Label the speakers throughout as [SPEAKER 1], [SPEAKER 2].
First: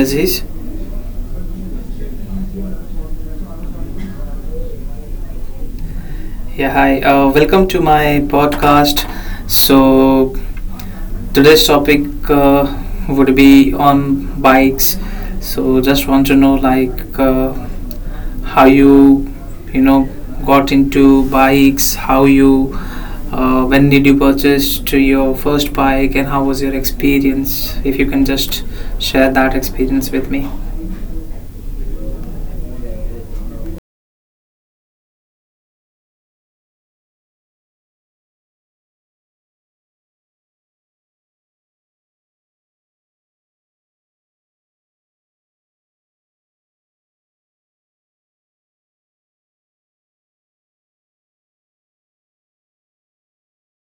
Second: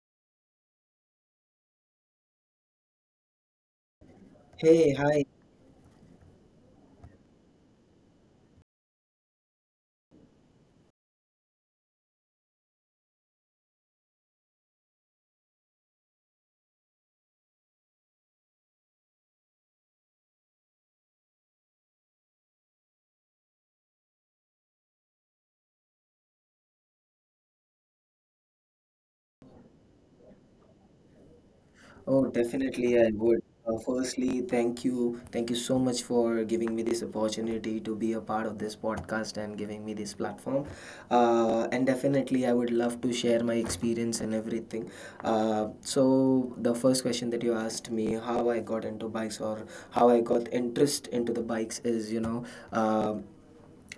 [SPEAKER 1] Aziz.
[SPEAKER 2] Hey, hi.
[SPEAKER 1] Yeah, hi. Welcome to my podcast. So today's topic would be on bikes. So just want to know like how you you know got into bikes, how you when did you purchase to your first bike, and how was your experience? If you can just share that experience with me.
[SPEAKER 2] Oh, definitely I would. Firstly, thank you. Thank you so much for giving me this opportunity to be a part of this podcast and giving me this platform. And definitely, I would love to share my experience and everything. So, the first question that you asked me, how I got into bikes or how I got interest into the bikes, is, um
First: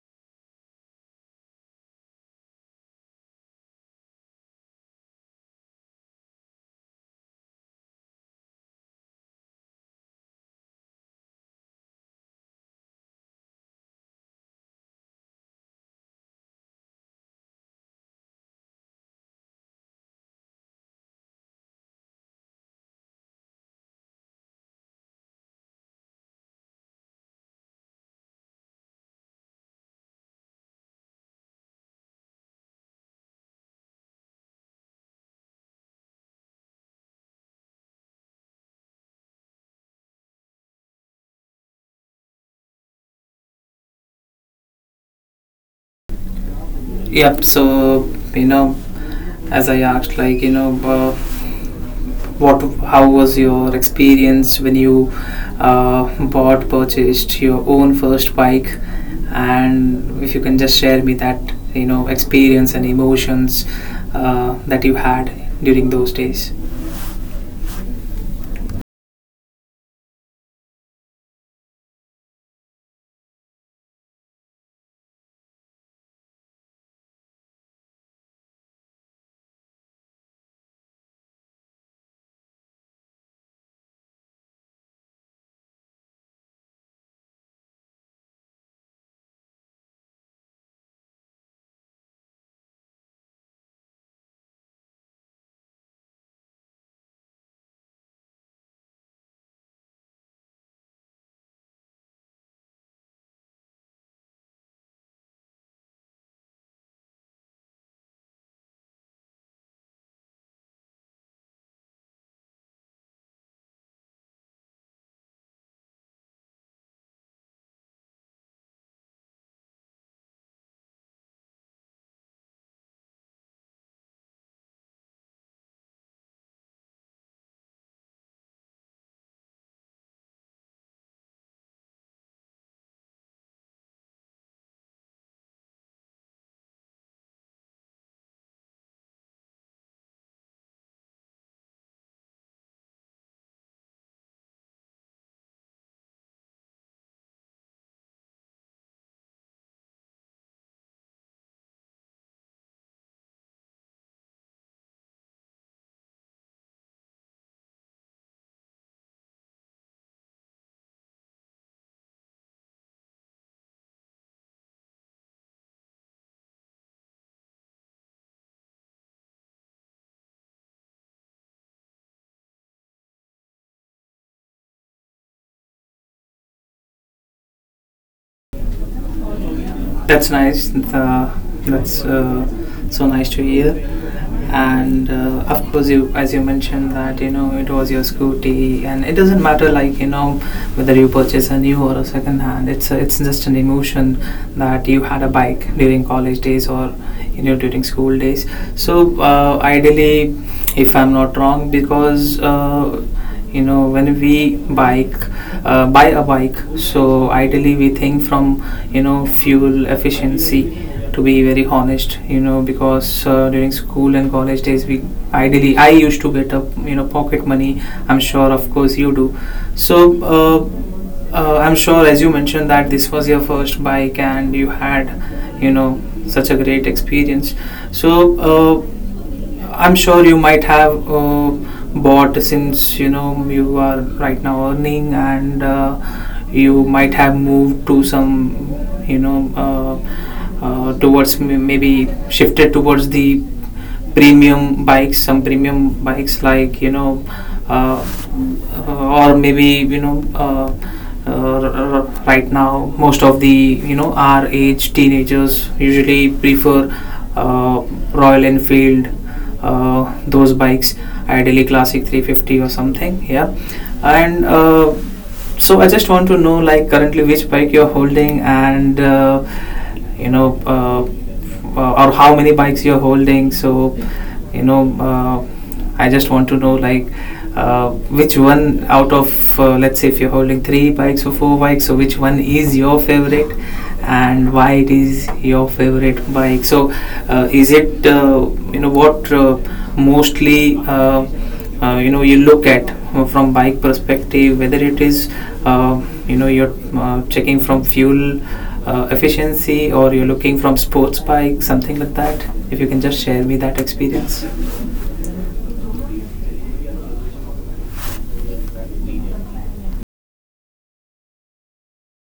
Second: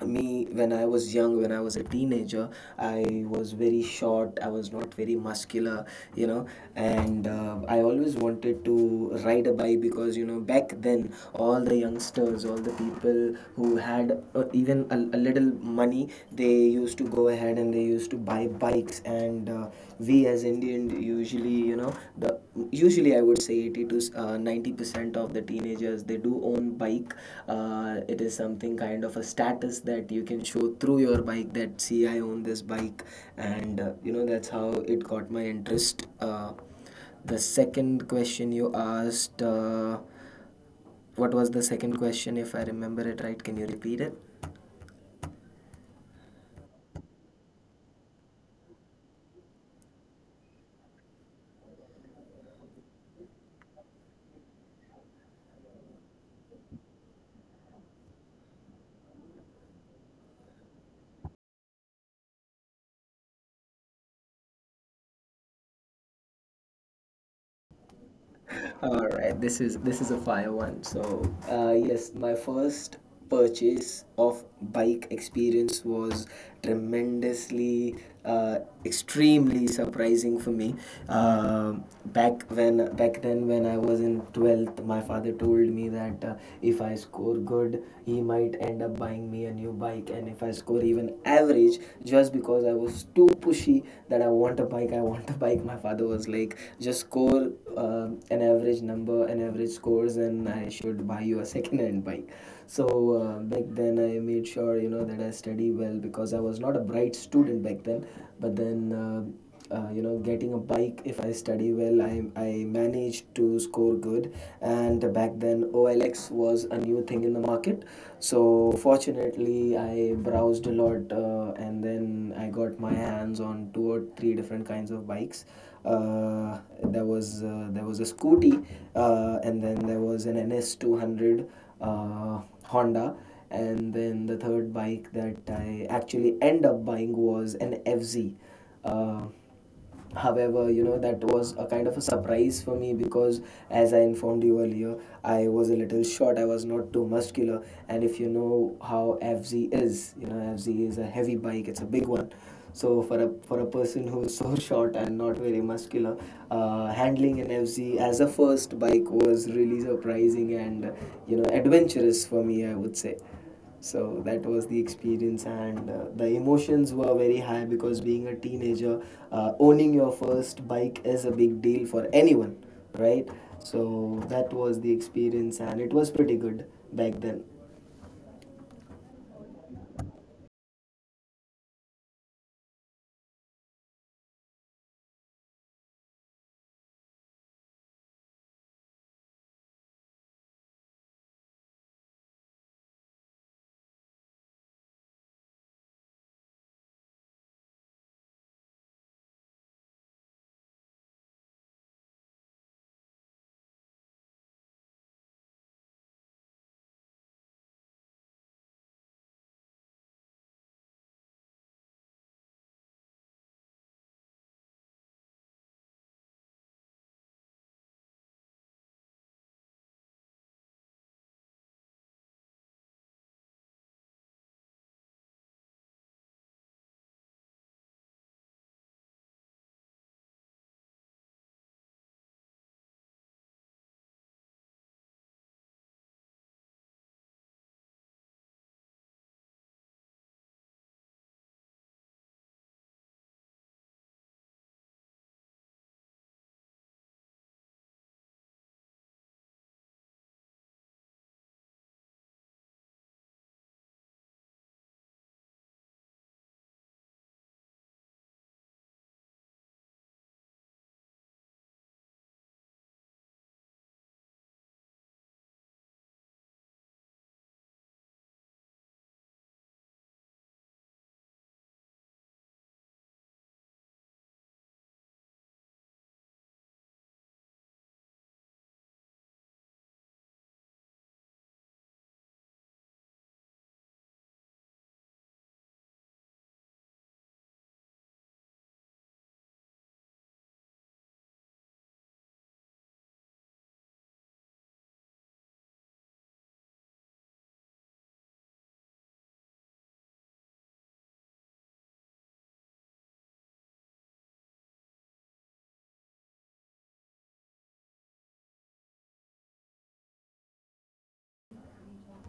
[SPEAKER 2] me, when I was young, when I was a teenager, I was very short, I was not very muscular, you know and I always wanted to ride a bike, because, back then, all the youngsters, all the people who had even a little money, they used to go ahead and they used to buy bikes. And we, as Indian, usually, you know, the usually I would say 80 to 90% of the teenagers, they do own bike. It is something kind of a status that you can show through your bike, that see, I own this bike. And that's how it got my interest. The second question you asked. What was the second question, if I remember it right? Can you repeat it?
[SPEAKER 1] Yep. So you know as I asked, like you know, what how was your experience when you bought purchased your own first bike and if you can just share me that you know experience and emotions that you had during those days.
[SPEAKER 2] All right, this is a fire one. So, yes, my first purchase of bike experience was tremendously, uh, extremely surprising for me. Um back then, when I was in 12th, my father told me that if I score good, he might end up buying me a new bike, and if I score even average, just because I was too pushy that I want a bike, I want a bike, my father was like, just score an average number, an average scores, and I should buy you a second-hand bike. So back then, I made sure, that I study well, because I was not a bright student back then. But then. Getting a bike, if I study well, I managed to score good. And back then, OLX was a new thing in the market. So fortunately, I browsed a lot, and then I got my hands on two or three different kinds of bikes. Uh, there was uh, there was a Scooty, and then there was an NS 200 Honda. And then the third bike that I actually end up buying was an FZ. Uh, However, that was a kind of a surprise for me, because, as I informed you earlier, I was a little short, I was not too muscular. And if you know how FZ is, FZ is a heavy bike, it's a big one. So for a person who's so short and not very muscular, handling an FZ as a first bike was really surprising and, adventurous for me, I would say. So that was the experience, and the emotions were very high, because, being a teenager, owning your first bike is a big deal for anyone, right? So that was the experience, and it was pretty good back then.
[SPEAKER 1] That's nice. The, that's so nice to hear. And of course, you as you mentioned that you know it was your scooty, and it doesn't matter like you know whether you purchase a new or a second hand. It's a, it's just an emotion that you had a bike during college days or you know during school days. So ideally, if I'm not wrong, because you know when we bike buy a bike so ideally we think from you know fuel efficiency to be very honest you know because during school and college days we ideally I used to get up you know pocket money. I'm sure of course you do. So uh, I'm sure as you mentioned that this was your first bike and you had you know such a great experience. So uh, I'm sure you might have bought since you know you are right now earning and you might have moved to some you know towards maybe shifted towards the premium bikes, some premium bikes like you know uh, or maybe you know right now most of the you know our age teenagers usually prefer uh, Royal Enfield, those bikes, ideally classic 350 or something, yeah. And so I just want to know like currently which bike you're holding and you know or how many bikes you're holding. So you know I just want to know like uh, which one out of let's say if you're holding three bikes or four bikes, so which one is your favorite and why it is your favorite bike? So is it you know what mostly you know you look at from bike perspective, whether it is uh, you know you're checking from fuel efficiency or you're looking from sports bike, something like that. If you can just share me that experience.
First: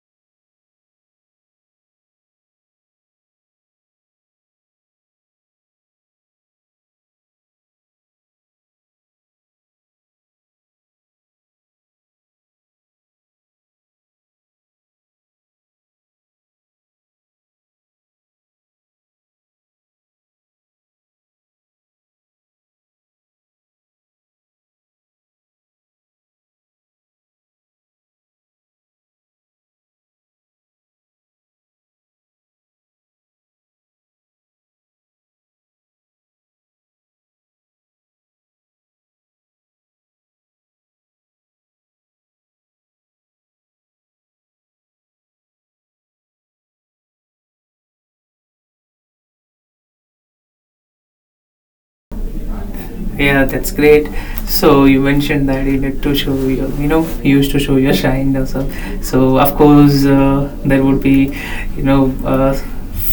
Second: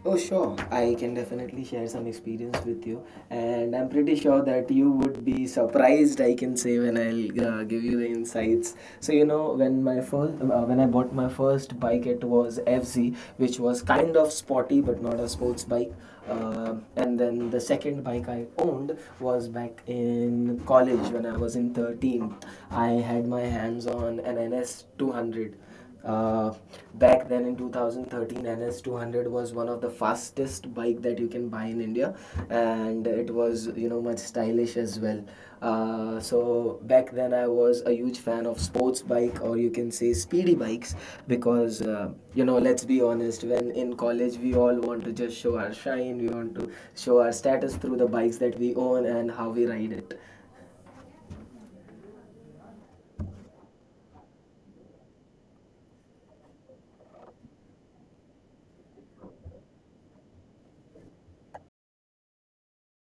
[SPEAKER 2] Oh, sure. I can definitely share some experience with you. And I'm pretty sure that you would be surprised, I can say, when I'll give you the insights. So, when I bought my first bike, it was FZ, which was kind of sporty, but not a sports bike. And then the second bike I owned was back in college, when I was in 13th. I had my hands on an NS 200. uh, Back then, in 2013, NS200 was one of the fastest bike that you can buy in India. And it was, much stylish as well. So back then, I was a huge fan of sports bike, or you can say speedy bikes, because, let's be honest, when in college, we all want to just show our shine, we want to show our status through the bikes that we own and how we ride it.
[SPEAKER 1] Yeah, that's great. So you mentioned that you need to show your, you know, you used to show your shine also. So of course there would be, you know,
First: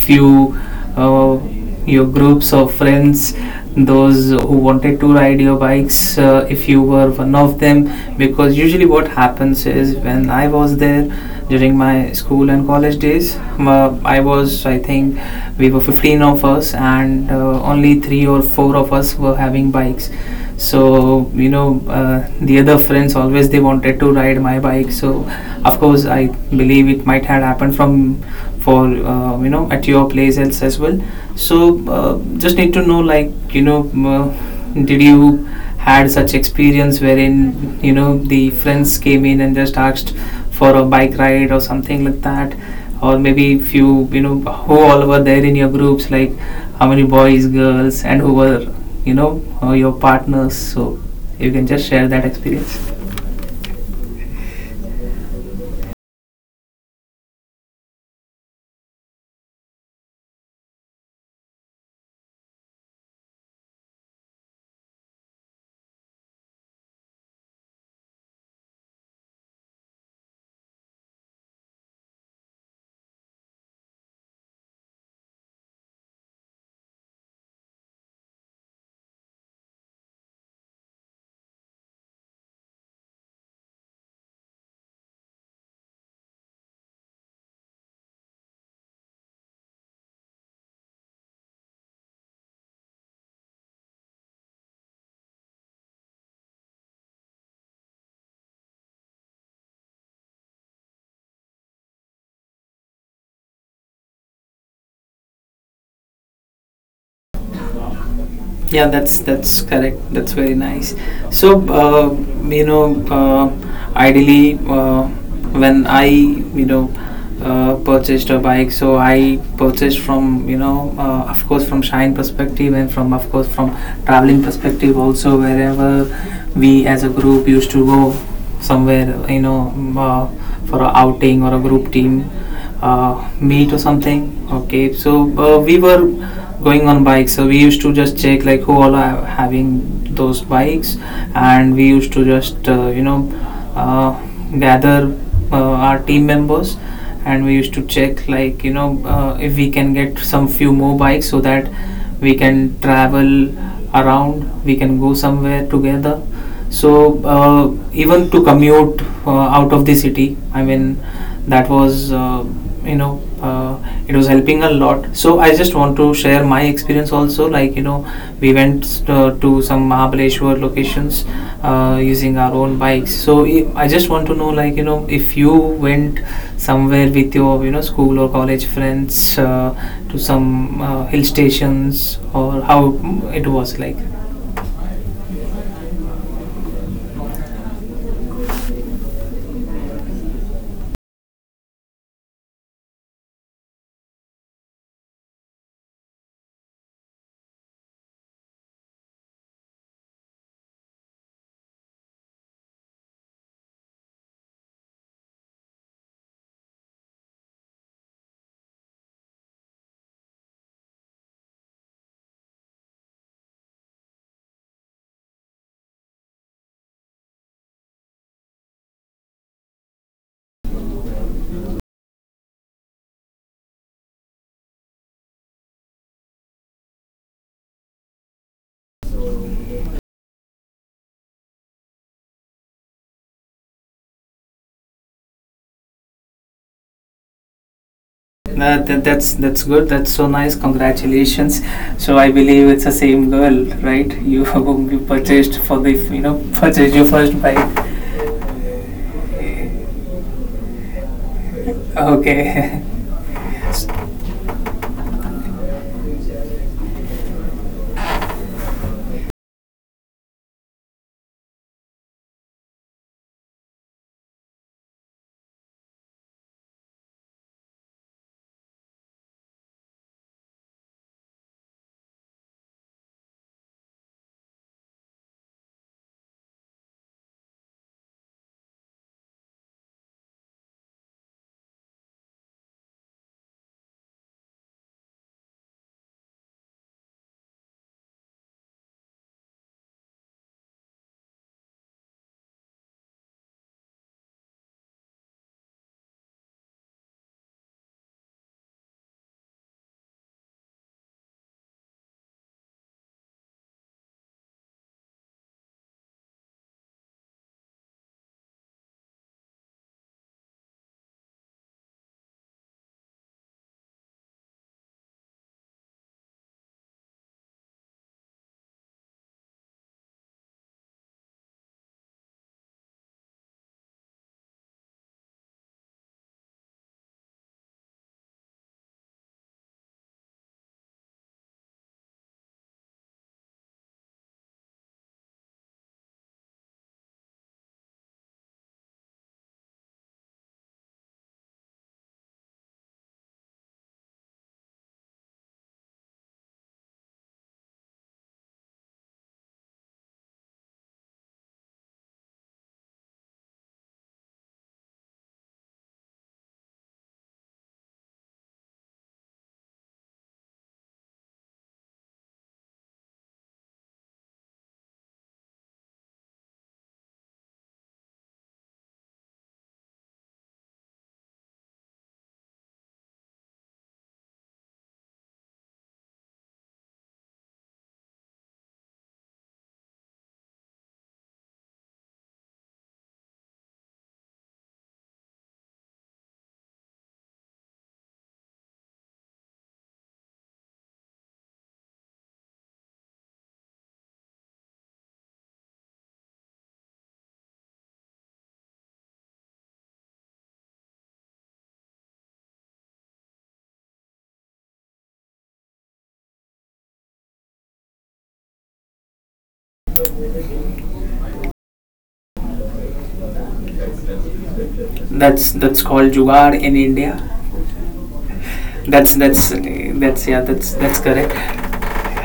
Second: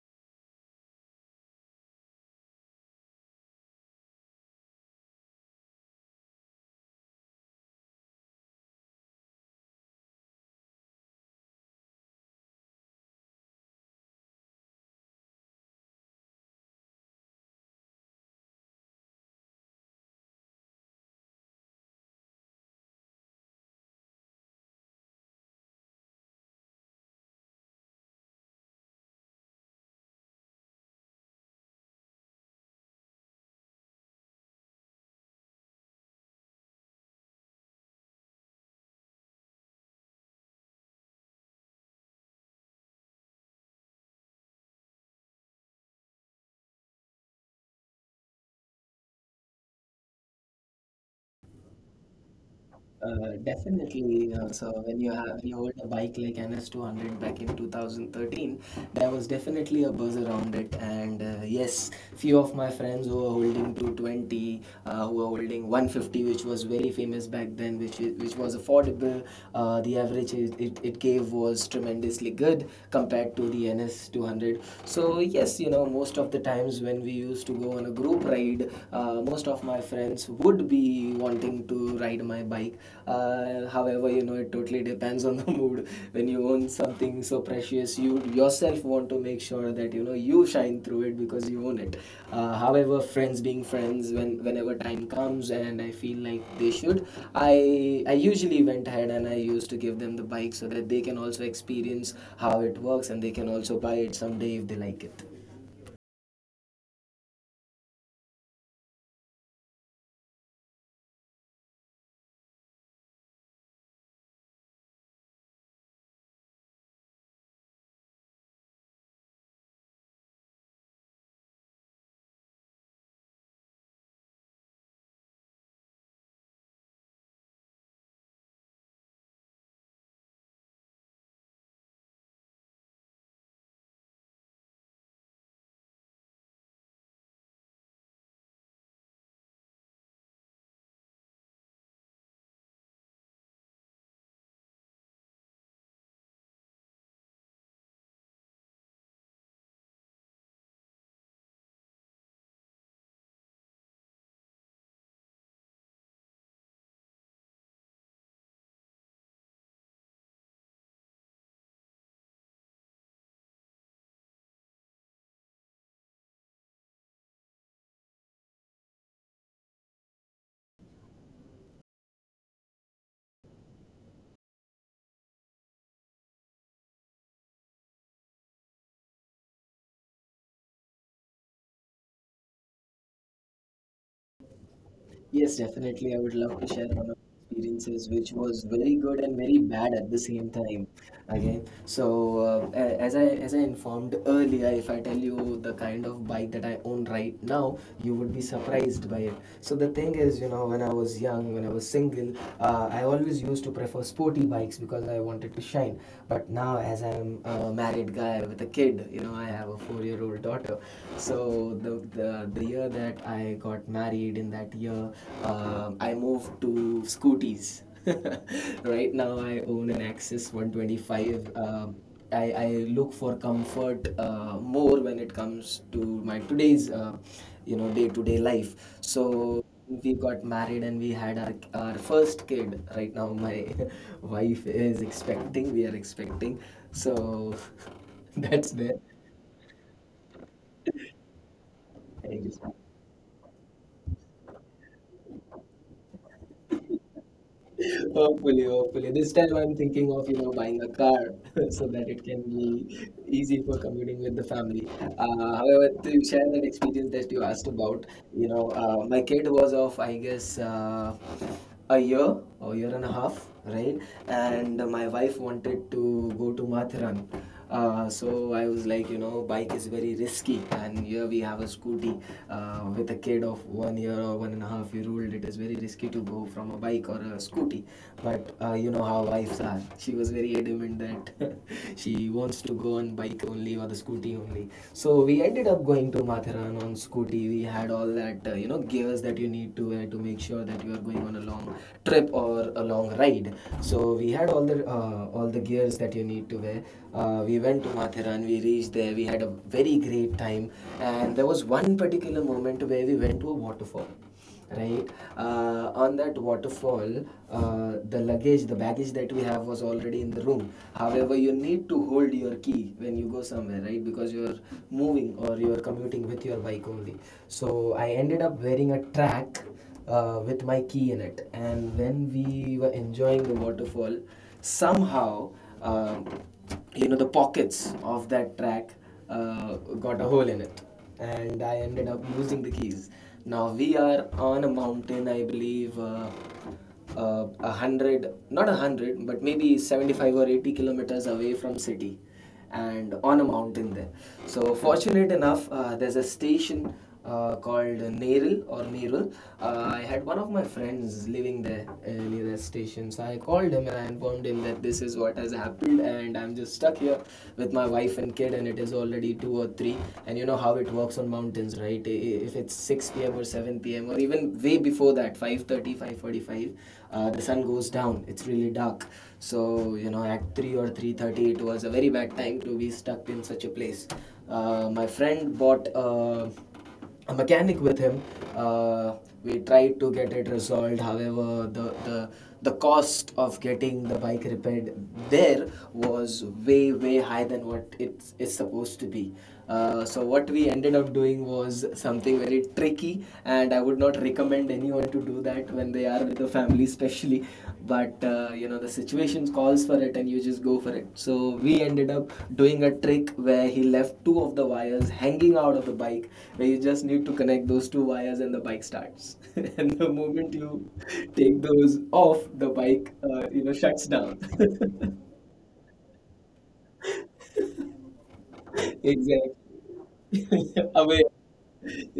[SPEAKER 1] few uh, your groups of friends, those who wanted to ride your bikes. If you were one of them, because usually what happens is when I was there during my school and college days, I was I think we were 15 of us, and only three or four of us were having bikes. So you know the other friends always they wanted to ride my bike. So of course I believe it might have happened from for you know at your place else as well. So just need to know like you know did you had such experience wherein you know the friends came in and just asked for a bike ride or something like that, or maybe if you you know who all were there in your groups, like how many boys, girls, and who were you know your partners. So you can just share that experience.
[SPEAKER 2] Definitely. So when you hold a bike like NS200 back in 2013, there was definitely a buzz around it. And yes, few of my friends who were holding 220, who were holding 150, which was very famous back then, which was affordable. The average it gave was tremendously good compared to the NS200. So yes, most of the times, when we used to go on a group ride, most of my friends would be wanting to ride my bike. However, it totally depends on the mood. When you own something so precious, you yourself want to make sure that you know you shine through it because you own it. However, friends being friends, whenever time comes and I feel like they should, I I usually went ahead and I used to give them the bike, so that they can also experience how it works, and they can also buy it someday if they like it.
[SPEAKER 1] Yeah, that's correct. That's very nice. So you know, ideally, when I you know purchased a bike, so I purchased from you know, of course, from shine perspective and from of course from traveling perspective also. Wherever we as a group used to go somewhere, you know, for a outing or a group team meet or something. Okay, so we were going on bikes, so we used to just check like who all are having those bikes, and we used to just you know uh, gather uh, our team members, and we used to check like you know if we can get some few more bikes so that we can travel around, we can go somewhere together. So even to commute out of the city, I mean, that was you know it was helping a lot. So I just want to share my experience also, like you know we went to some Mahabaleshwar locations using our own bikes. So I just want to know like you know if you went somewhere with your you know school or college friends uh, to some hill stations or how it was like.
[SPEAKER 2] Yes, definitely. I would love to share one of the experiences, which was very good and very bad at the same time. Again, so as I informed earlier, if I tell you the kind of bike that I own right now, you would be surprised by it. So the thing is, you know, when I was young, when I was single, I always used to prefer sporty bikes because I wanted to shine. But now, as I'm a married guy with a kid, I have a 4-year-old daughter. So the year that I got married, in that year, I moved to scooties. Right now, I own an Axis 125. I look for comfort, more, when it comes to my today's, day-to-day life. So we got married and we had our first kid. Right now, my wife is expecting. We are expecting. So that's
[SPEAKER 1] That,
[SPEAKER 2] there.
[SPEAKER 1] that- that's good. That's so nice. Congratulations. So I
[SPEAKER 2] I guess.
[SPEAKER 1] believe it's the same girl, right? You you purchased for the you know purchased your first bike.
[SPEAKER 2] Hopefully, hopefully. This time I'm thinking of, buying a car, so that it can
[SPEAKER 1] Okay.
[SPEAKER 2] be easy for commuting with the family. However, to share that experience that you asked about, my kid was of, I guess, a year or year and a half, right? And my wife wanted to go to Mathura. So I was like, you know, bike is very risky, and here we have a scooty, with a kid of 1 year or 1.5 year old. It is very risky to go from a bike or a scooty, but you know how wives are. She was very adamant that she wants to go on bike only or the scooty only. So we ended up going to Matheran on scooty. We had all that gears that you need to wear to make sure that you are going on a long trip or a long ride. So we had all the gears that you need to wear. We went to Matheran, we reached there, we had a very great time. And there was one particular moment where we went to a waterfall, right? On that waterfall, the luggage the baggage that we have was already in the room. However, you need to hold your key when you go somewhere, right, because you're moving, or you're commuting with your bike only. So I ended up wearing a track, with my key in it. And when we were enjoying the waterfall, somehow, um the pockets of that track uh, got a hole in it, and I ended up losing the keys. Now we are on a mountain, I believe, 100, not 100, but maybe 75 or 80 kilometers away from city, and on a mountain there. So, fortunate enough, there's a station called Neril, or Neril. I had one of my friends living there, near that station. So I called him and I informed him that this is what has happened, and I'm just stuck here with my wife and kid, and it is already two or three. And you know how it works on mountains, right? If it's 6 p.m. or 7 p.m. or even way before that, 5:30, 5:45, the sun goes down. It's really dark. So, you know, at 3 or 3:30, it was a very bad time to be stuck in such a place. My friend bought a mechanic with him. Uh, we tried to get it resolved. However, the cost of getting the bike repaired there was way way high than what it's is supposed to be. So what we ended up doing was something very tricky, and I would not recommend anyone to do that when they are with the family especially, but you know, the situation calls for it and you just go for it. So we ended up doing a trick where he left two of the wires hanging out of the bike, where you just need to connect those two wires and the bike starts and the moment you take those off the bike you know shuts down.
[SPEAKER 1] That's called jugaad in India.
[SPEAKER 2] Exactly.
[SPEAKER 1] That's yeah. That's that's
[SPEAKER 2] Away.
[SPEAKER 1] correct.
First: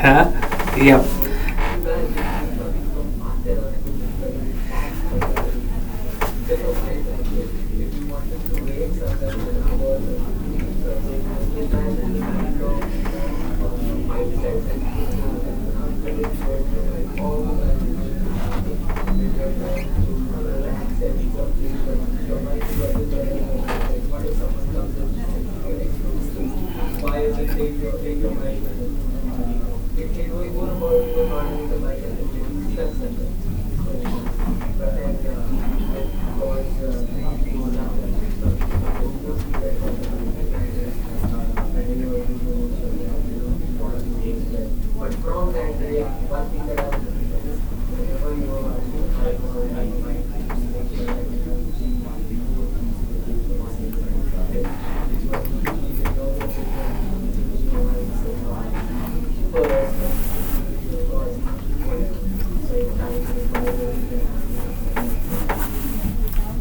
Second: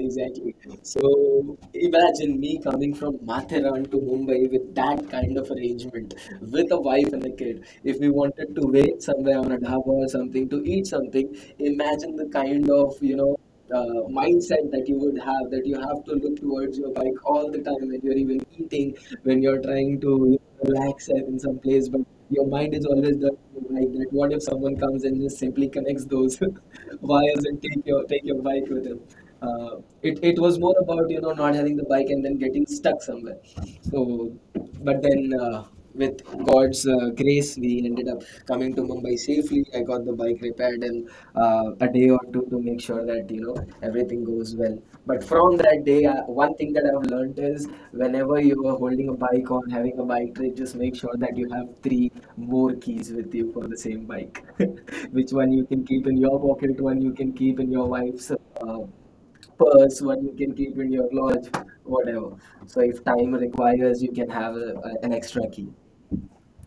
[SPEAKER 1] Huh? Yeah.
[SPEAKER 2] So imagine me coming from Matheran to Mumbai with that kind of arrangement, with a wife and a kid. If we wanted to wait somewhere on a dhaba or something to eat something, imagine the kind of, mindset that you would have, that you have to look towards your bike all the time when you're even eating, when you're trying to relax in some place, but your mind is always the like that. What if someone comes and just simply connects those wires and take your bike with them? It was more about you know not having the bike and then getting stuck somewhere. So but then with God's grace, we ended up coming to Mumbai safely. I got the bike repaired in a day or two to make sure that you know everything goes well. But from that day, one thing that I've learned is whenever you are holding a bike or having a bike trip, just make sure that you have three more keys with you for the same bike. Which one you can keep in your pocket, one you can keep in your wife's purse, one you can keep in your lodge, whatever. So if time requires, you can have a, an extra key.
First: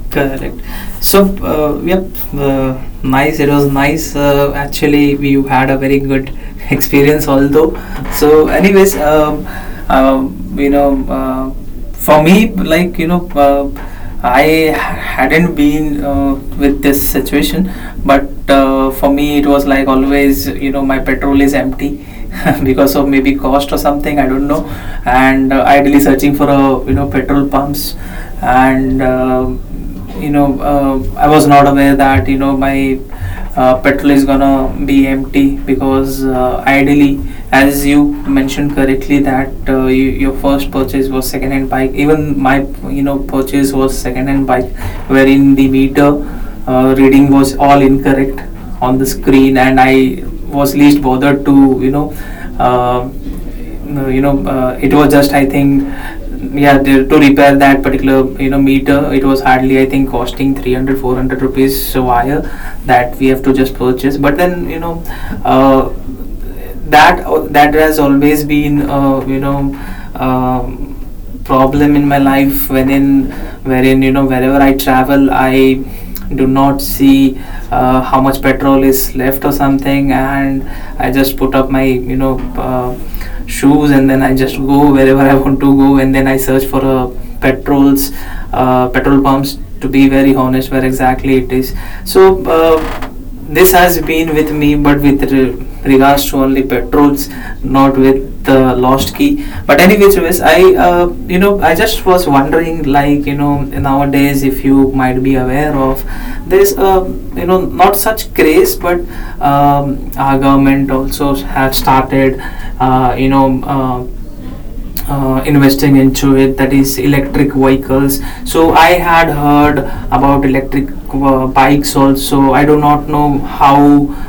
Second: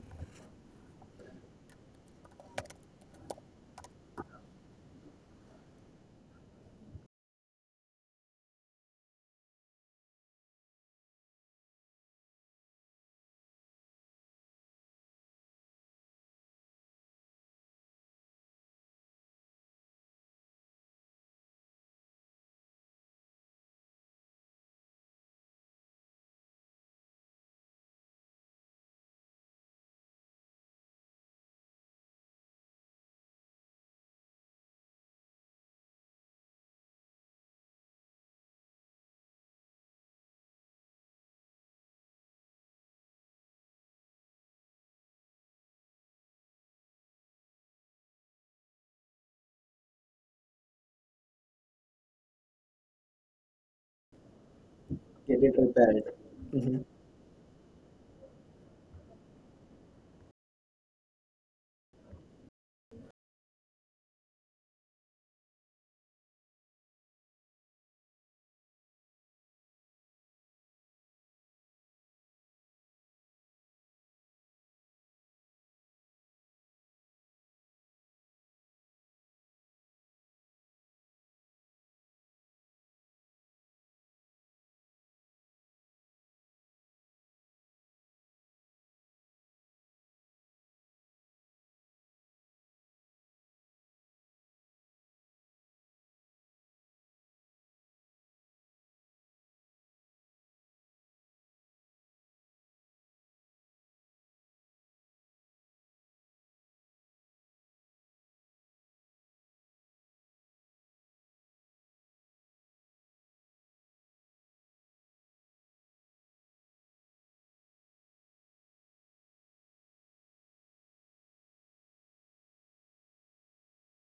[SPEAKER 1] Correct. So, yep, nice. It was nice. Actually, we had a very good experience, although. So, anyways, you know, for me, like, you know, I hadn't been with this situation, but for me, it was like always, you know, my petrol is empty. Because of maybe cost or something, I don't know. And ideally searching for a you know petrol pumps, and you know, I was not aware that you know my petrol is gonna be empty. Because ideally, as you mentioned correctly, that you, your first purchase was second-hand bike. Even my you know purchase was second-hand bike, wherein the meter reading was all incorrect on the screen, and I was least bothered to Uh, no, you know, it was just I
[SPEAKER 2] Get it
[SPEAKER 1] think,
[SPEAKER 2] repaired.
[SPEAKER 1] yeah, the, to repair that particular you know meter, it was hardly I think costing 300, 400 rupees wire that we have to just purchase. But then you know, uh, that that has always been you know um, problem in my life, wherein you know wherever I travel, I do not see how much petrol is left or something, and I just put up my you know shoes, and then I just go wherever I want to go, and then I search for a petrols petrol pumps, to be very honest, where exactly it is. So this has been with me, but with regards to only petrols, not with the lost key. But anyways, anyways, I you know I just was wondering like you know nowadays if you might be aware of, there's a you know not such craze, but our government also have started you know investing into it, that is electric vehicles. So I had heard about electric bikes also. I do not know how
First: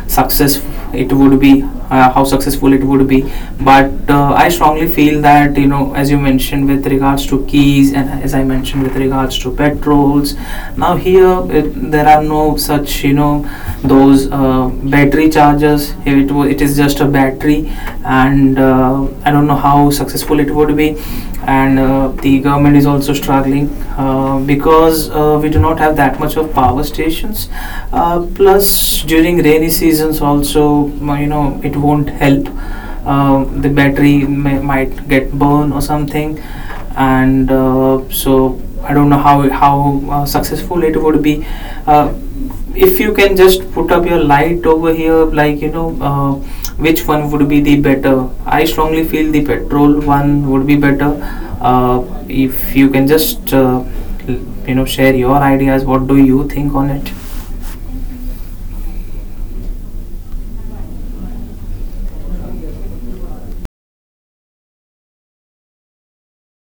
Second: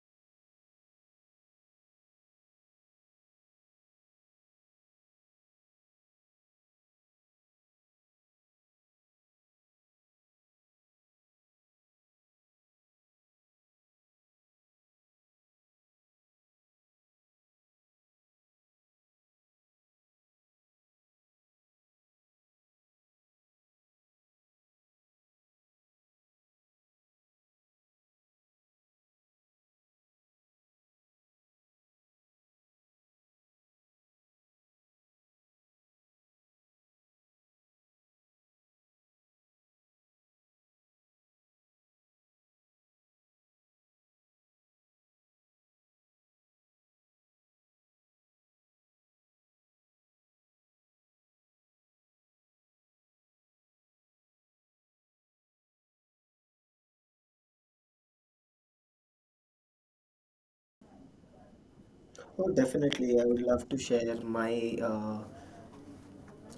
[SPEAKER 1] successful it would be, how successful it would be. But I strongly feel that you know as you mentioned with regards to keys and as I mentioned with regards to petrols, now here it, there are no such you know those battery chargers. Here it, it is just a battery, and I don't know how successful it would be. And the government is also struggling because we do not have that much of power stations. Plus, during rainy seasons, also you know it won't help. The battery may, might get burned or something, and so I don't know how successful it would be. Uh, if you can just put up your light over here, like you know, which one would be the better? I strongly feel the petrol one would be better. If you can just you know share your ideas, what do you think on it?
[SPEAKER 2] Oh, definitely. I would love to share my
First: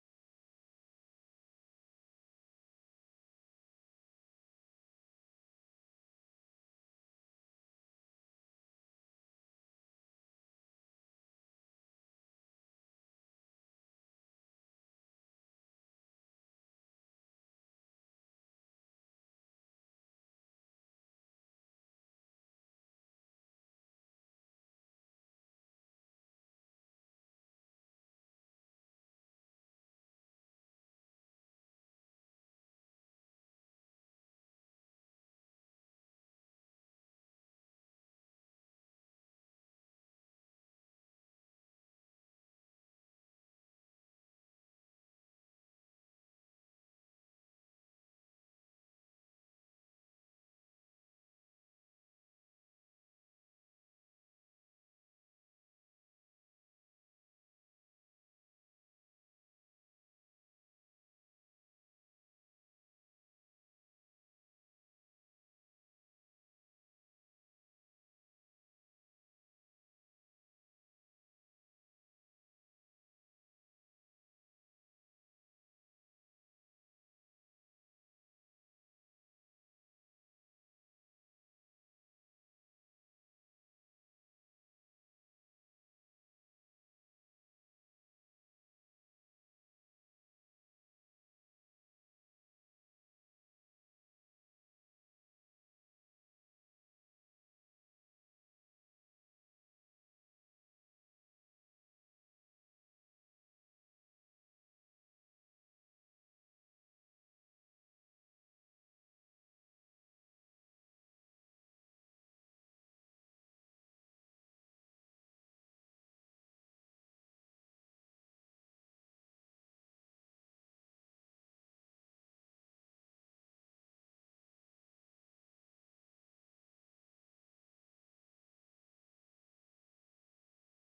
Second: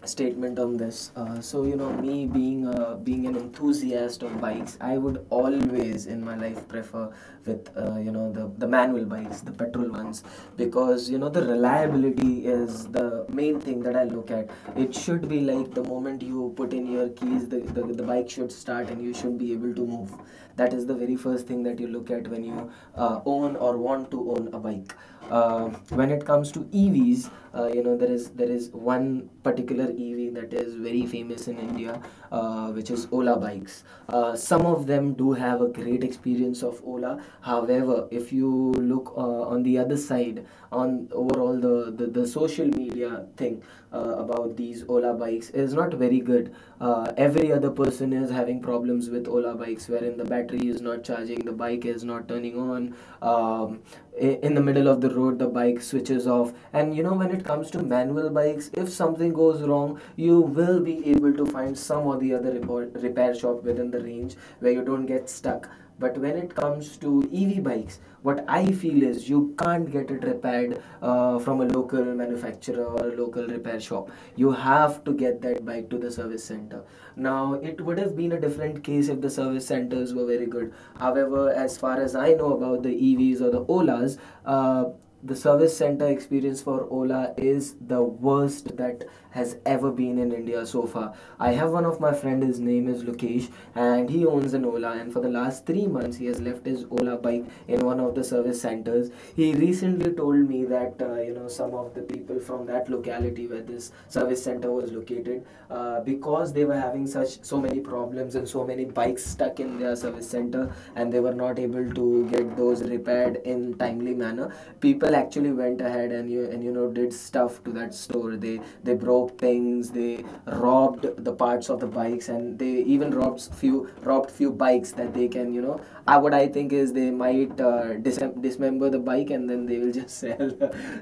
[SPEAKER 2] statement on this. So you know, me being an enthusiast of bikes, I would always in my life prefer with you know the manual bikes, the petrol ones, because you know the reliability is the main thing that I look at. It should be like the moment you put in your keys, the bike should start and you should be able to move. That is the very first thing that you look at when you own or want to own a bike. When it comes to EVs, you know there is one particular EV that is very famous in India, which is Ola bikes. Some of them do have a great experience of Ola. However, if you look on the other side, on overall the social media thing about these Ola bikes is not very good. Every other person is having problems with Ola bikes, wherein the battery is not charging, the bike is not turning on. Um, in the middle of the road the bike switches off, and you know when it comes to manual bikes, if something goes wrong you will be able to find some or the other repair shop within the range where you don't get stuck. But when it comes to EV bikes, what I feel is you can't get it repaired from a local manufacturer or a local repair shop. You have to get that bike to the service center. Now it would have been a different case if the service centers were very good. However, as far as I know about the EVs or the Olas, uh, the service center experience for Ola is the worst that has ever been in India so far. I have one of my friend, his name is Lokesh, and he owns an Ola. And for the last 3 months, he has left his Ola bike in one of the service centers. He recently told me that you know some of the people from that locality city where this service center was located, because they were having such so many problems and so many bikes stuck in their service center and they were not able to get those repaired in timely manner, people actually went ahead and you know did stuff to that store. They broke things, they robbed the parts of the bikes, and they even robbed few bikes that they can you know. I what I think is they might dismember the bike and then they will just sell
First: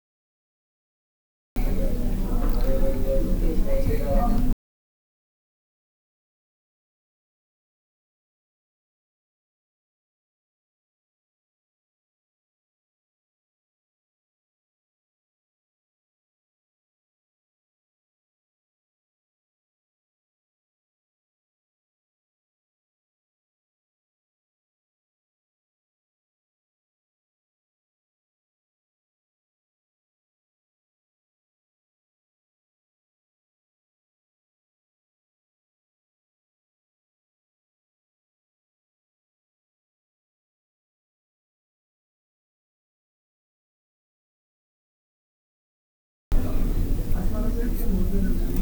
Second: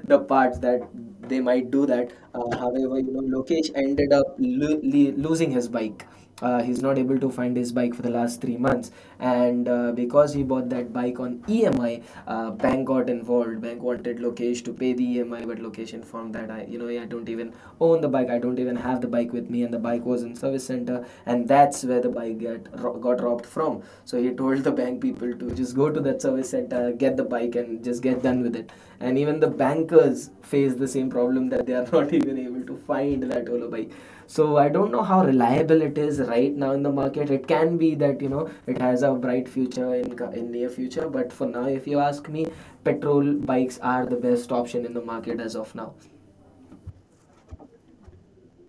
[SPEAKER 2] the parts that they might do that. However, you know, Lokesh ended up losing his bike. He's not able to find his bike for the last 3 months, and because he bought that bike on EMI, bank got involved. Bank wanted Lokesh to pay the EMI, but Lokesh informed that I, you know, yeah, I don't even own the bike. I don't even have the bike with me, and the bike was in service center, and that's where the bike got robbed from. So he told the bank people to just go to that service center, get the bike and just get done with it. And even the bankers face the same problem, that they are not even able to find that Ola bike. So I don't know how reliable it is right now in the market. It can be that you know it has a bright future in near future, but for now if you ask me, petrol bikes are the best option in the market as of now.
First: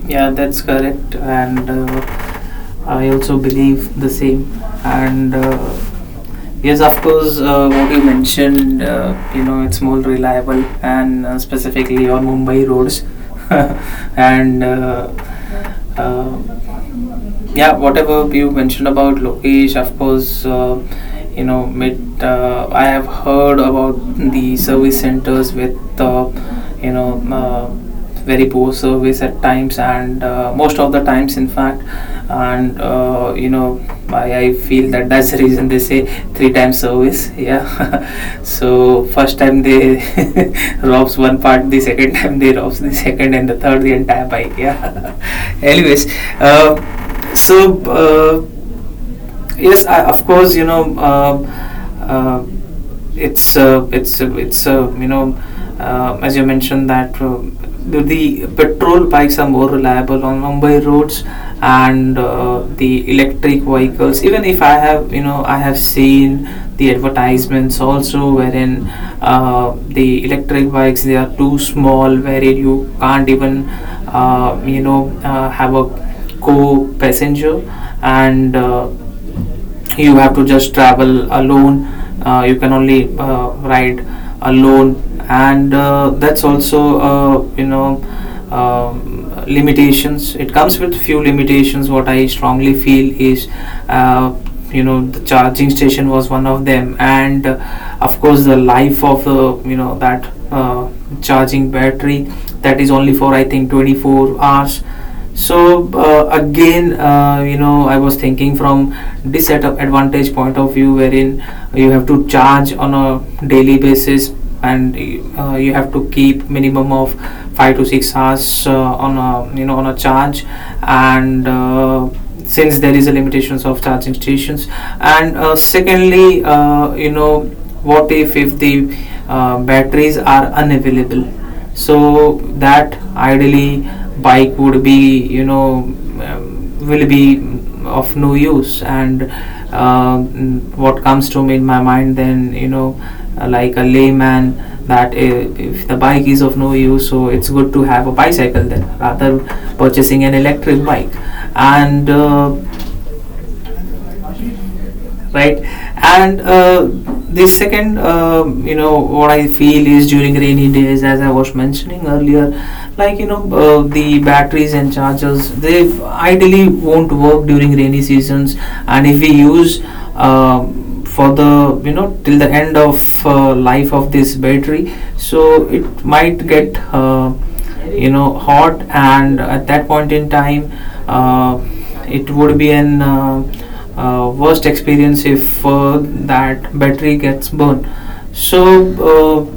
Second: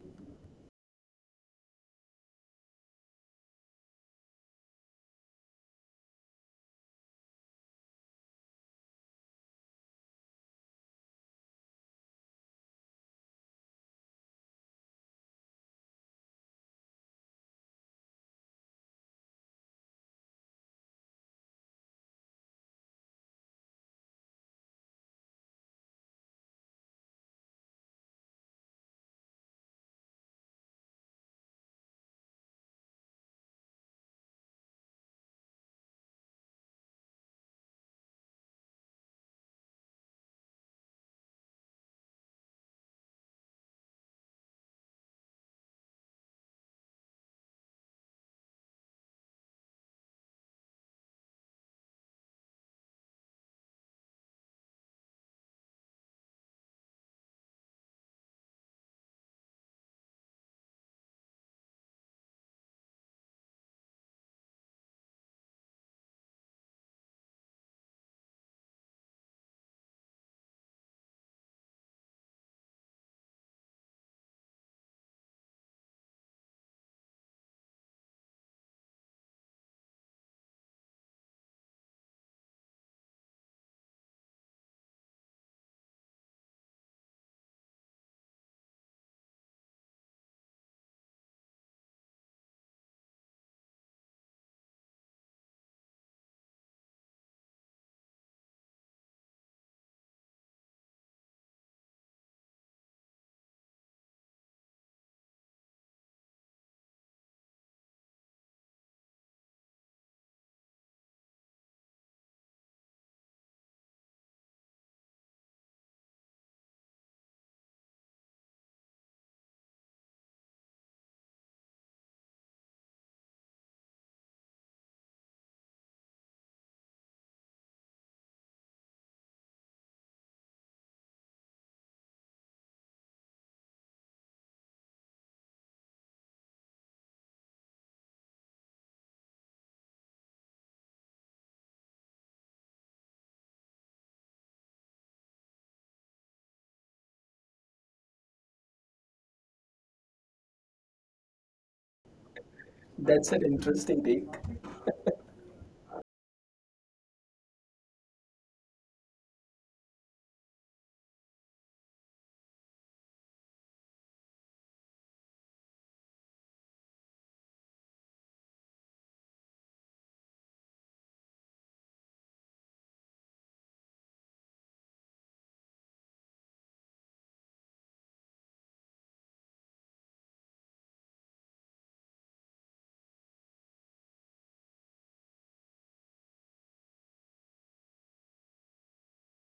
[SPEAKER 1] Yeah, that's correct, and I also believe the same. And yes, of course, what you mentioned, you know, it's more reliable, and specifically on Mumbai roads. And uh, yeah, whatever you mentioned about Lokesh, of course, you know mid I have heard about the service centers with you know uh, very poor service at times, and most of the times in fact. And I feel that that's the reason they say three times service. Yeah. So first time they robs one part, the second time they robs the second, and the third the entire bike. Yeah. Anyways uh, so, uh, yes, I, of course, uh, it's you know as you mentioned that, the petrol bikes are more reliable on Mumbai roads. And the electric vehicles, even if I have seen the advertisements also, wherein the electric bikes, they are too small, wherein you can't even have a co-passenger. And you have to just travel alone. You can only ride alone. And that's also you know limitations it comes with few limitations. What I strongly feel is, uh, the charging station was one of them. And of course, the life of that uh, charging battery, that is only for, I think, 24 hours. So again you know I was thinking from this setup advantage point of view, wherein you have to charge on a daily basis, and you have to keep minimum of 5 to 6 hours on a on a charge. And since there is a limitations of charging stations, and secondly, what if the batteries are unavailable, so that ideally bike would be, will be of no use. And uh, what comes to me in my mind then, like a layman, that if, the bike is of no use, so it's good to have a bicycle then, rather purchasing an electric bike. And
[SPEAKER 2] That's an interesting take.
[SPEAKER 1] right. And the second, what I feel is, during rainy days, as I was mentioning earlier, like, the batteries and chargers, they ideally won't work during rainy seasons. And if we use, um for the, till the end of life of this battery, so it might get hot, and at that point in time, uh, it would be an worst experience if that battery gets burned. So uh,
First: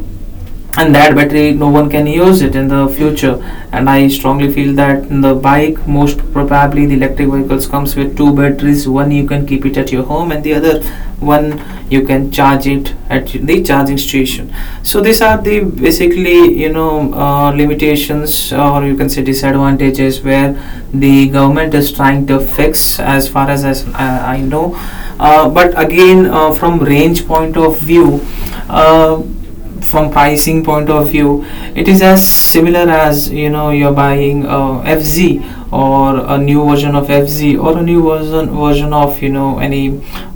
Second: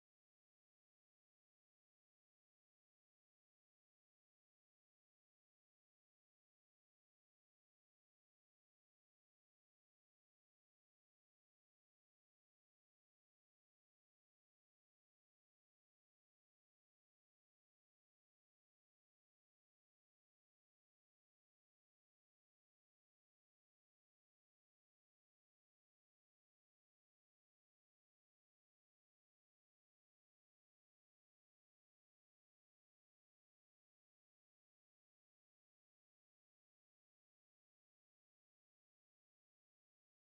[SPEAKER 1] and that battery no one can use it in the future. And I strongly feel that in the bike, most probably the electric vehicles comes with two batteries: one you can keep it at your home, and the other one you can charge it at the charging station. So these are the basically, limitations, or you can say disadvantages, where the government is trying to fix, as far as, I know. But again, from range point of view, uh, from pricing point of view, it is as similar as, you're buying FZ, or a new version of FZ, or a new version of any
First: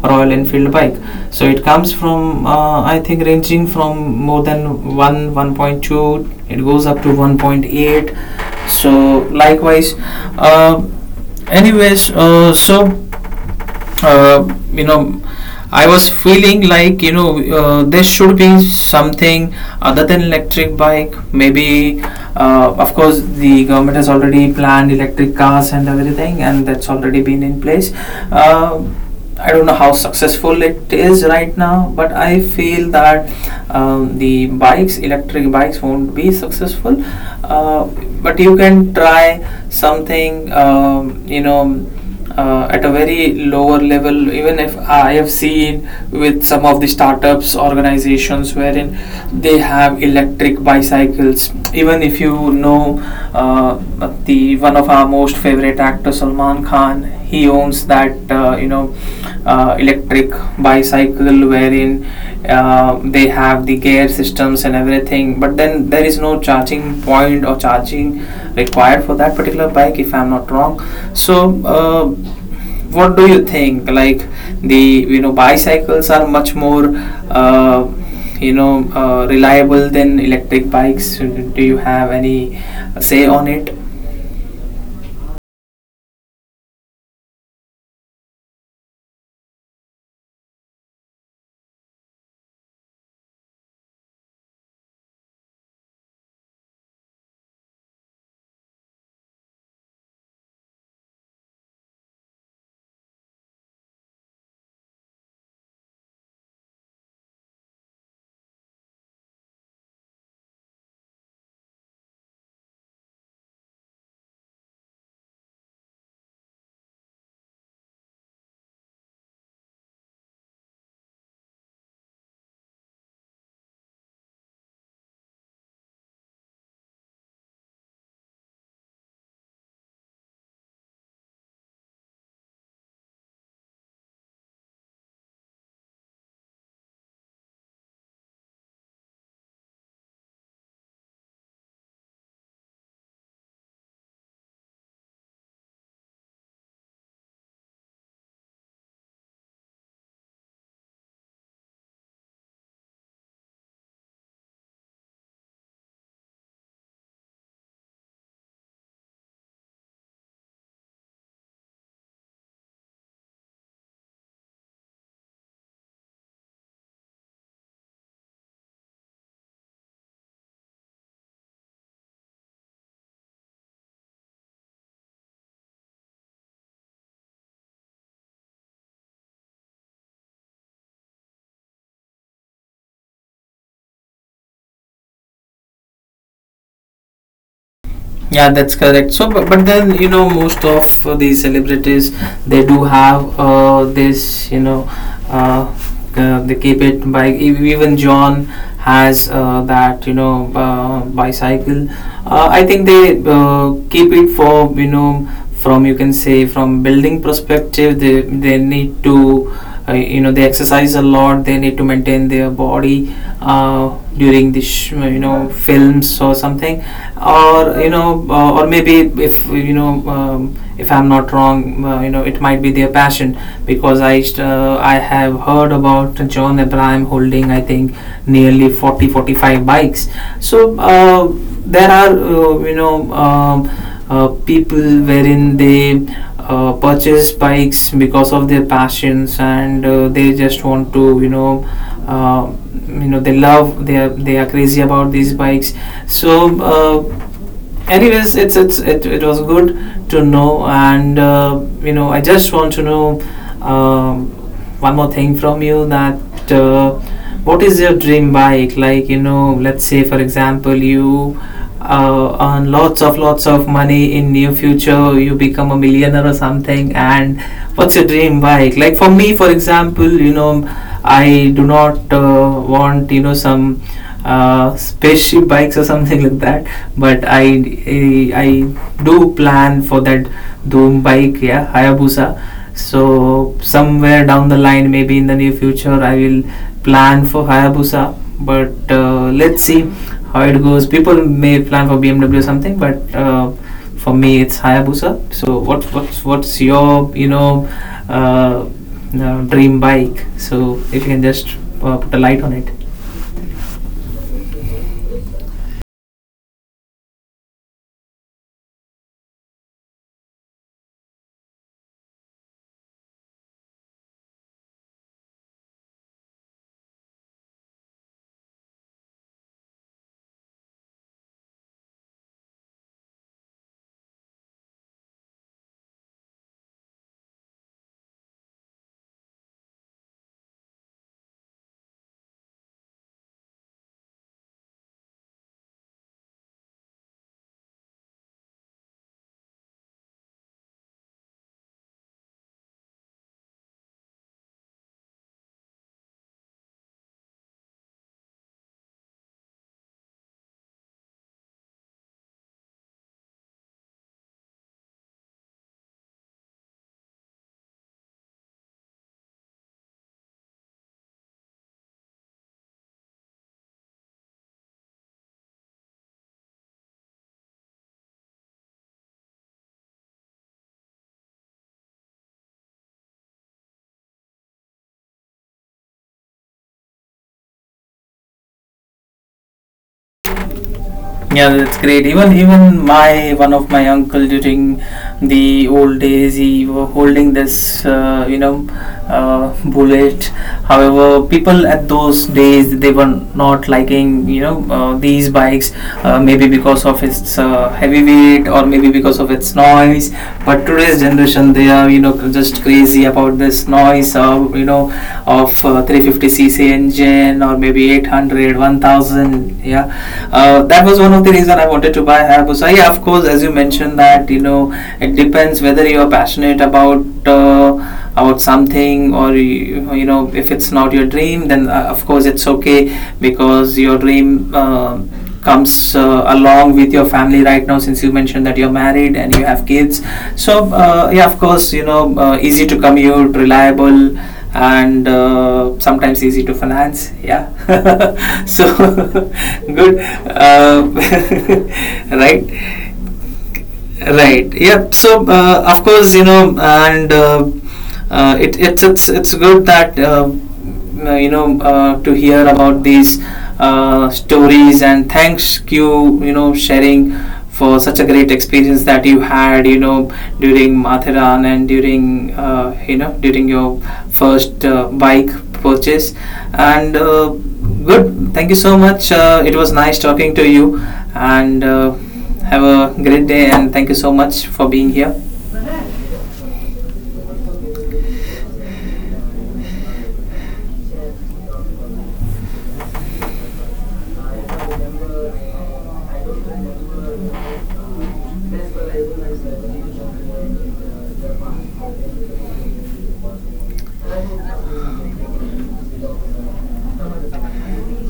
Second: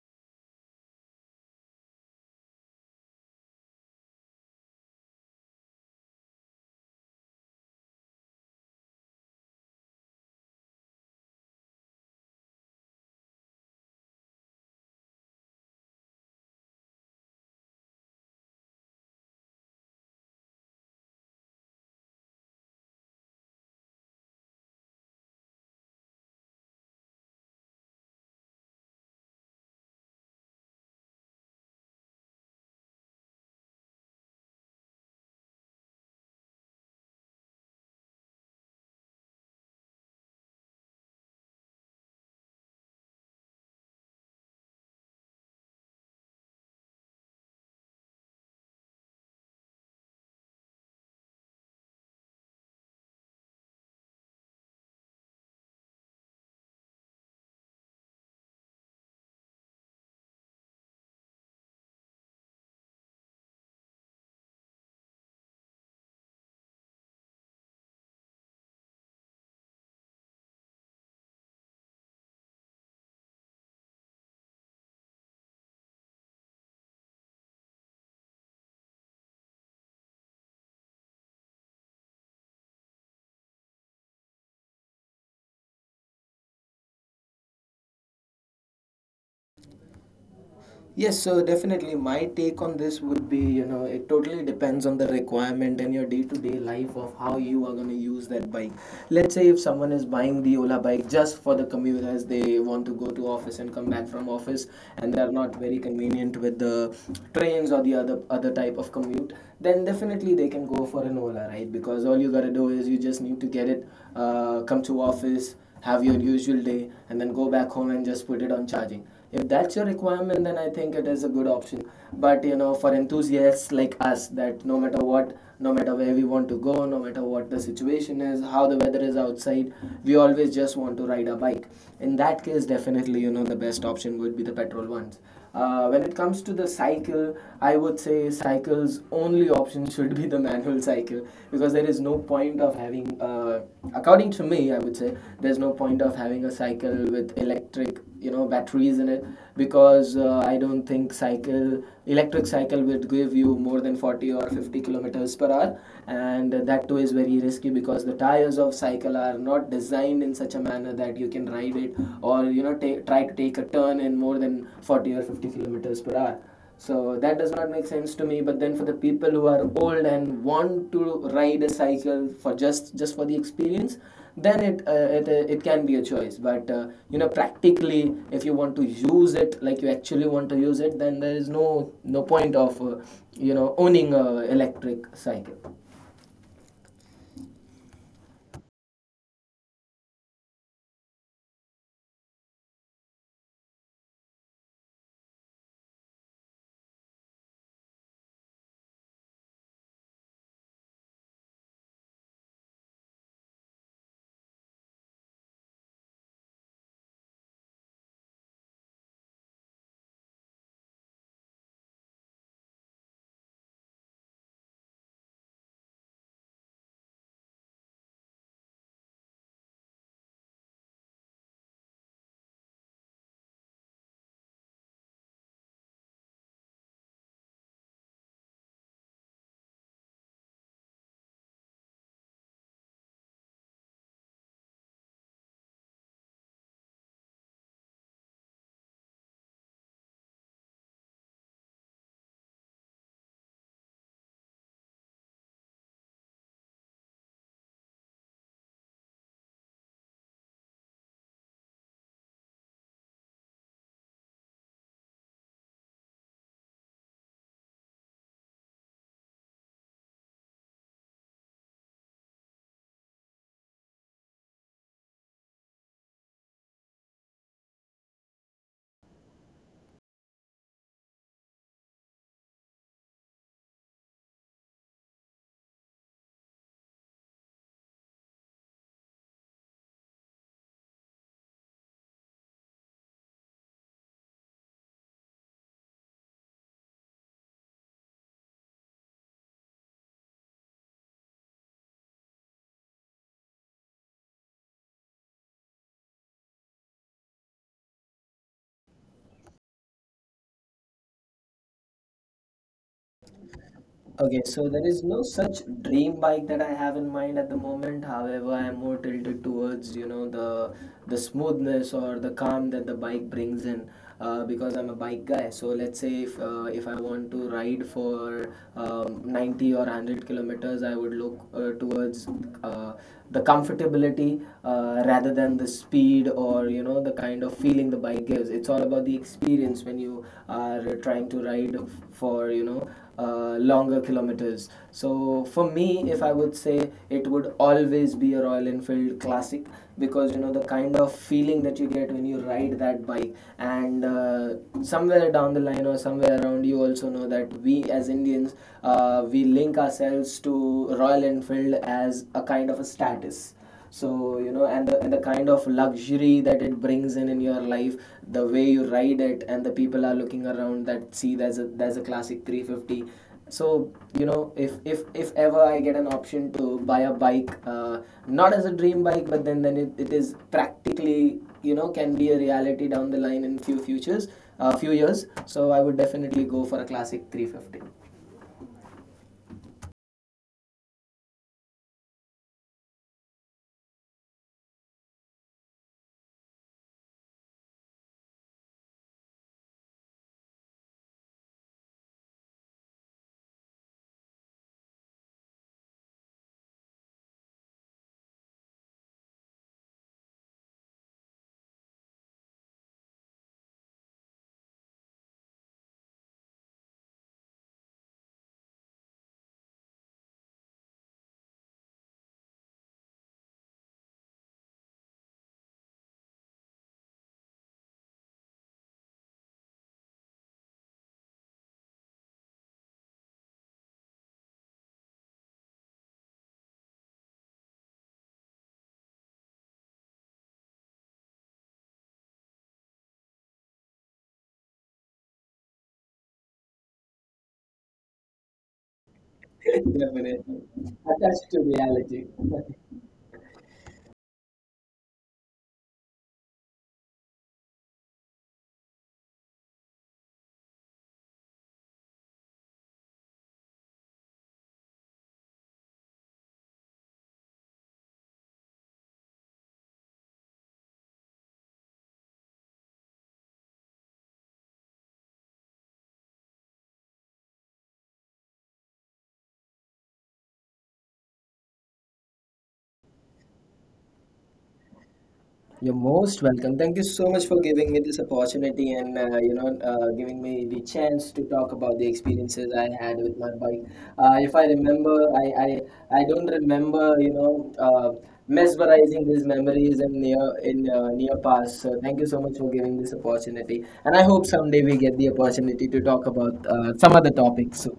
[SPEAKER 1] Royal Enfield bike. So it comes from, I think, ranging from more than 1, 1.2, it goes up to 1.8, so likewise. Uh, anyways uh, so uh, you know I was feeling like, there should be something other than electric bike, maybe. Of course, the government has already planned electric cars and everything, and that's already been in place. uh, I don't know how successful it is right now, but I feel that, the bikes, electric bikes, won't be successful. Uh, but you can try something, at a very lower level. Even if I have seen with some of the startups organizations, wherein they have electric bicycles. Even if you know, uh, the one of our most favorite actor, Salman Khan, he owns that, electric bicycle, wherein they have the gear systems and everything, but then there is no charging point or charging required for that particular bike, if I'm not wrong. So uh, what do you think, like, the, bicycles are much more uh, reliable than electric bikes? Do you have any say on it?
[SPEAKER 2] Yes, so definitely my take on this would be, you know, it totally depends on the requirement and your day-to-day life of how you are going to use that bike. Let's say if someone is buying the Ola bike just for the commute, as they want to go to office and come back from office and they are not very convenient with the trains or the other type of commute, then definitely they can go for an Ola, right? Because all you got to do is you just need to get it, come to office, have your usual day and then go back home and just put it on charging. If that's your requirement, then I think it is a good option. But you know for enthusiasts like us, that no matter what, no matter where we want to go, no matter what the situation is, how the weather is outside, we always just want to ride a bike. In that case definitely you know the best option would be the petrol ones. Uh, when it comes to the cycle, I would say cycle's only option should be the manual cycle, because there is no point of having, according to me, I would say there's no point of having a cycle with electric, you know, batteries in it, because I don't think cycle electric cycle would give you more than 40 or 50 kilometers per hour, and that too is very risky because the tires of cycle are not designed in such a manner that you can ride it or you know try to take a turn in more than 40 or 50 kilometers per hour. So that does not make sense to me. But then for the people who are old and want to ride a cycle for just for the experience, then it can be a choice. But you know practically, if you want to use it like you actually want to use it, then there is no point of you know owning a electric cycle.
[SPEAKER 1] Yeah, that's correct. So, but, then you know, most of these celebrities, they do have this, uh, they keep it by even John has that, bicycle. I think they keep it for, from you can say from building perspective, they need to, they exercise a lot, they need to maintain their body during the films or something, or or maybe, if you know, if I'm not wrong, it might be their passion, because I have heard about John Abraham holding, I think, nearly 40, 45 bikes. So there are, people wherein they purchase bikes because of their passions, and they just want to, uh, they love, they are crazy about these bikes. So uh, anyways, it was good to know. And I just want to know, um, one more thing from you, that what is your dream bike, like, let's say, for example, you earn lots of money in near future, you become a millionaire or something, and what's your dream bike? Like, for me, for example, I do not want, some spaceship bikes or something like that. But I do plan for that doom bike. Yeah, Hayabusa. So somewhere down the line, maybe in the near future, I will plan for Hayabusa. But let's see how it goes. People may plan for BMW or something, but for me, it's Hayabusa. So what's your, uh, dream bike? So if you can just put a light on it.
[SPEAKER 2] Okay, so there is no such dream bike that I have in mind at the moment. However, I am more tilted towards you know the smoothness or the calm that the bike brings in, because I'm a bike guy. So let's say if I want to ride for 90 or 100 kilometers, I would look towards uh, the comfortability rather than the speed, or you know the kind of feeling the bike gives. It's all about the experience when you are trying to ride for you know longer kilometers. So for me, if I would say, it would always be a Royal Enfield Classic, because you know the kind of feeling that you get when you ride that bike. And somewhere down the line or somewhere around, you also know that we as Indians, we link ourselves to Royal Enfield as a kind of a status. So you know, and the kind of luxury that it brings in your life, the way you ride it and the people are looking around, that see there's a Classic 350. So you know, if ever I get an option to buy a bike, not as a dream bike, but then it is practically you know can be a reality down the line in few years. So I would definitely go for a Classic 350.
[SPEAKER 1] Yeah, that's great. Even my one of my uncle, during the old days, he were holding this, bullet. However, people at those days, they were not liking, these bikes, maybe because of its heavy weight, or maybe because of its noise. But today's generation, they are, just crazy about this noise of, 350cc engine, or maybe 800 1,000. Yeah, that was one of the reason I wanted to buy Hayabusa. Yeah, of course, as you mentioned that, it depends whether you are passionate about, about something, or you know if it's not your dream then, of course it's okay, because your dream comes along with your family. Right now, since you mentioned that you're married and you have kids, so yeah, of course, easy to commute, reliable, and sometimes easy to finance. Yeah. So good.
[SPEAKER 2] Definitely.
[SPEAKER 1] uh,
[SPEAKER 2] Attached to reality.
[SPEAKER 1] right. Right. Yep. So of course, and it, it's good that, to hear about these stories. And thanks you, you know sharing for such a great experience that you had, during Matharan, and during during your first bike purchase. And good. Thank you so much. It was nice talking to you. And have a great day, and thank you so much for being here.
[SPEAKER 2] You're most welcome. Thank you so much for giving me this opportunity, and you know giving me the chance to talk about the experiences I had with my bike. If I remember, I don't remember you know mesmerizing these memories in near past. So thank you so much for giving this opportunity, and I hope someday we get the opportunity to talk about some other topics. So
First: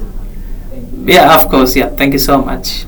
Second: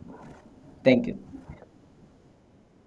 [SPEAKER 2] thank
[SPEAKER 1] Yeah, of
[SPEAKER 2] you.
[SPEAKER 1] course. Yeah, thank you so much.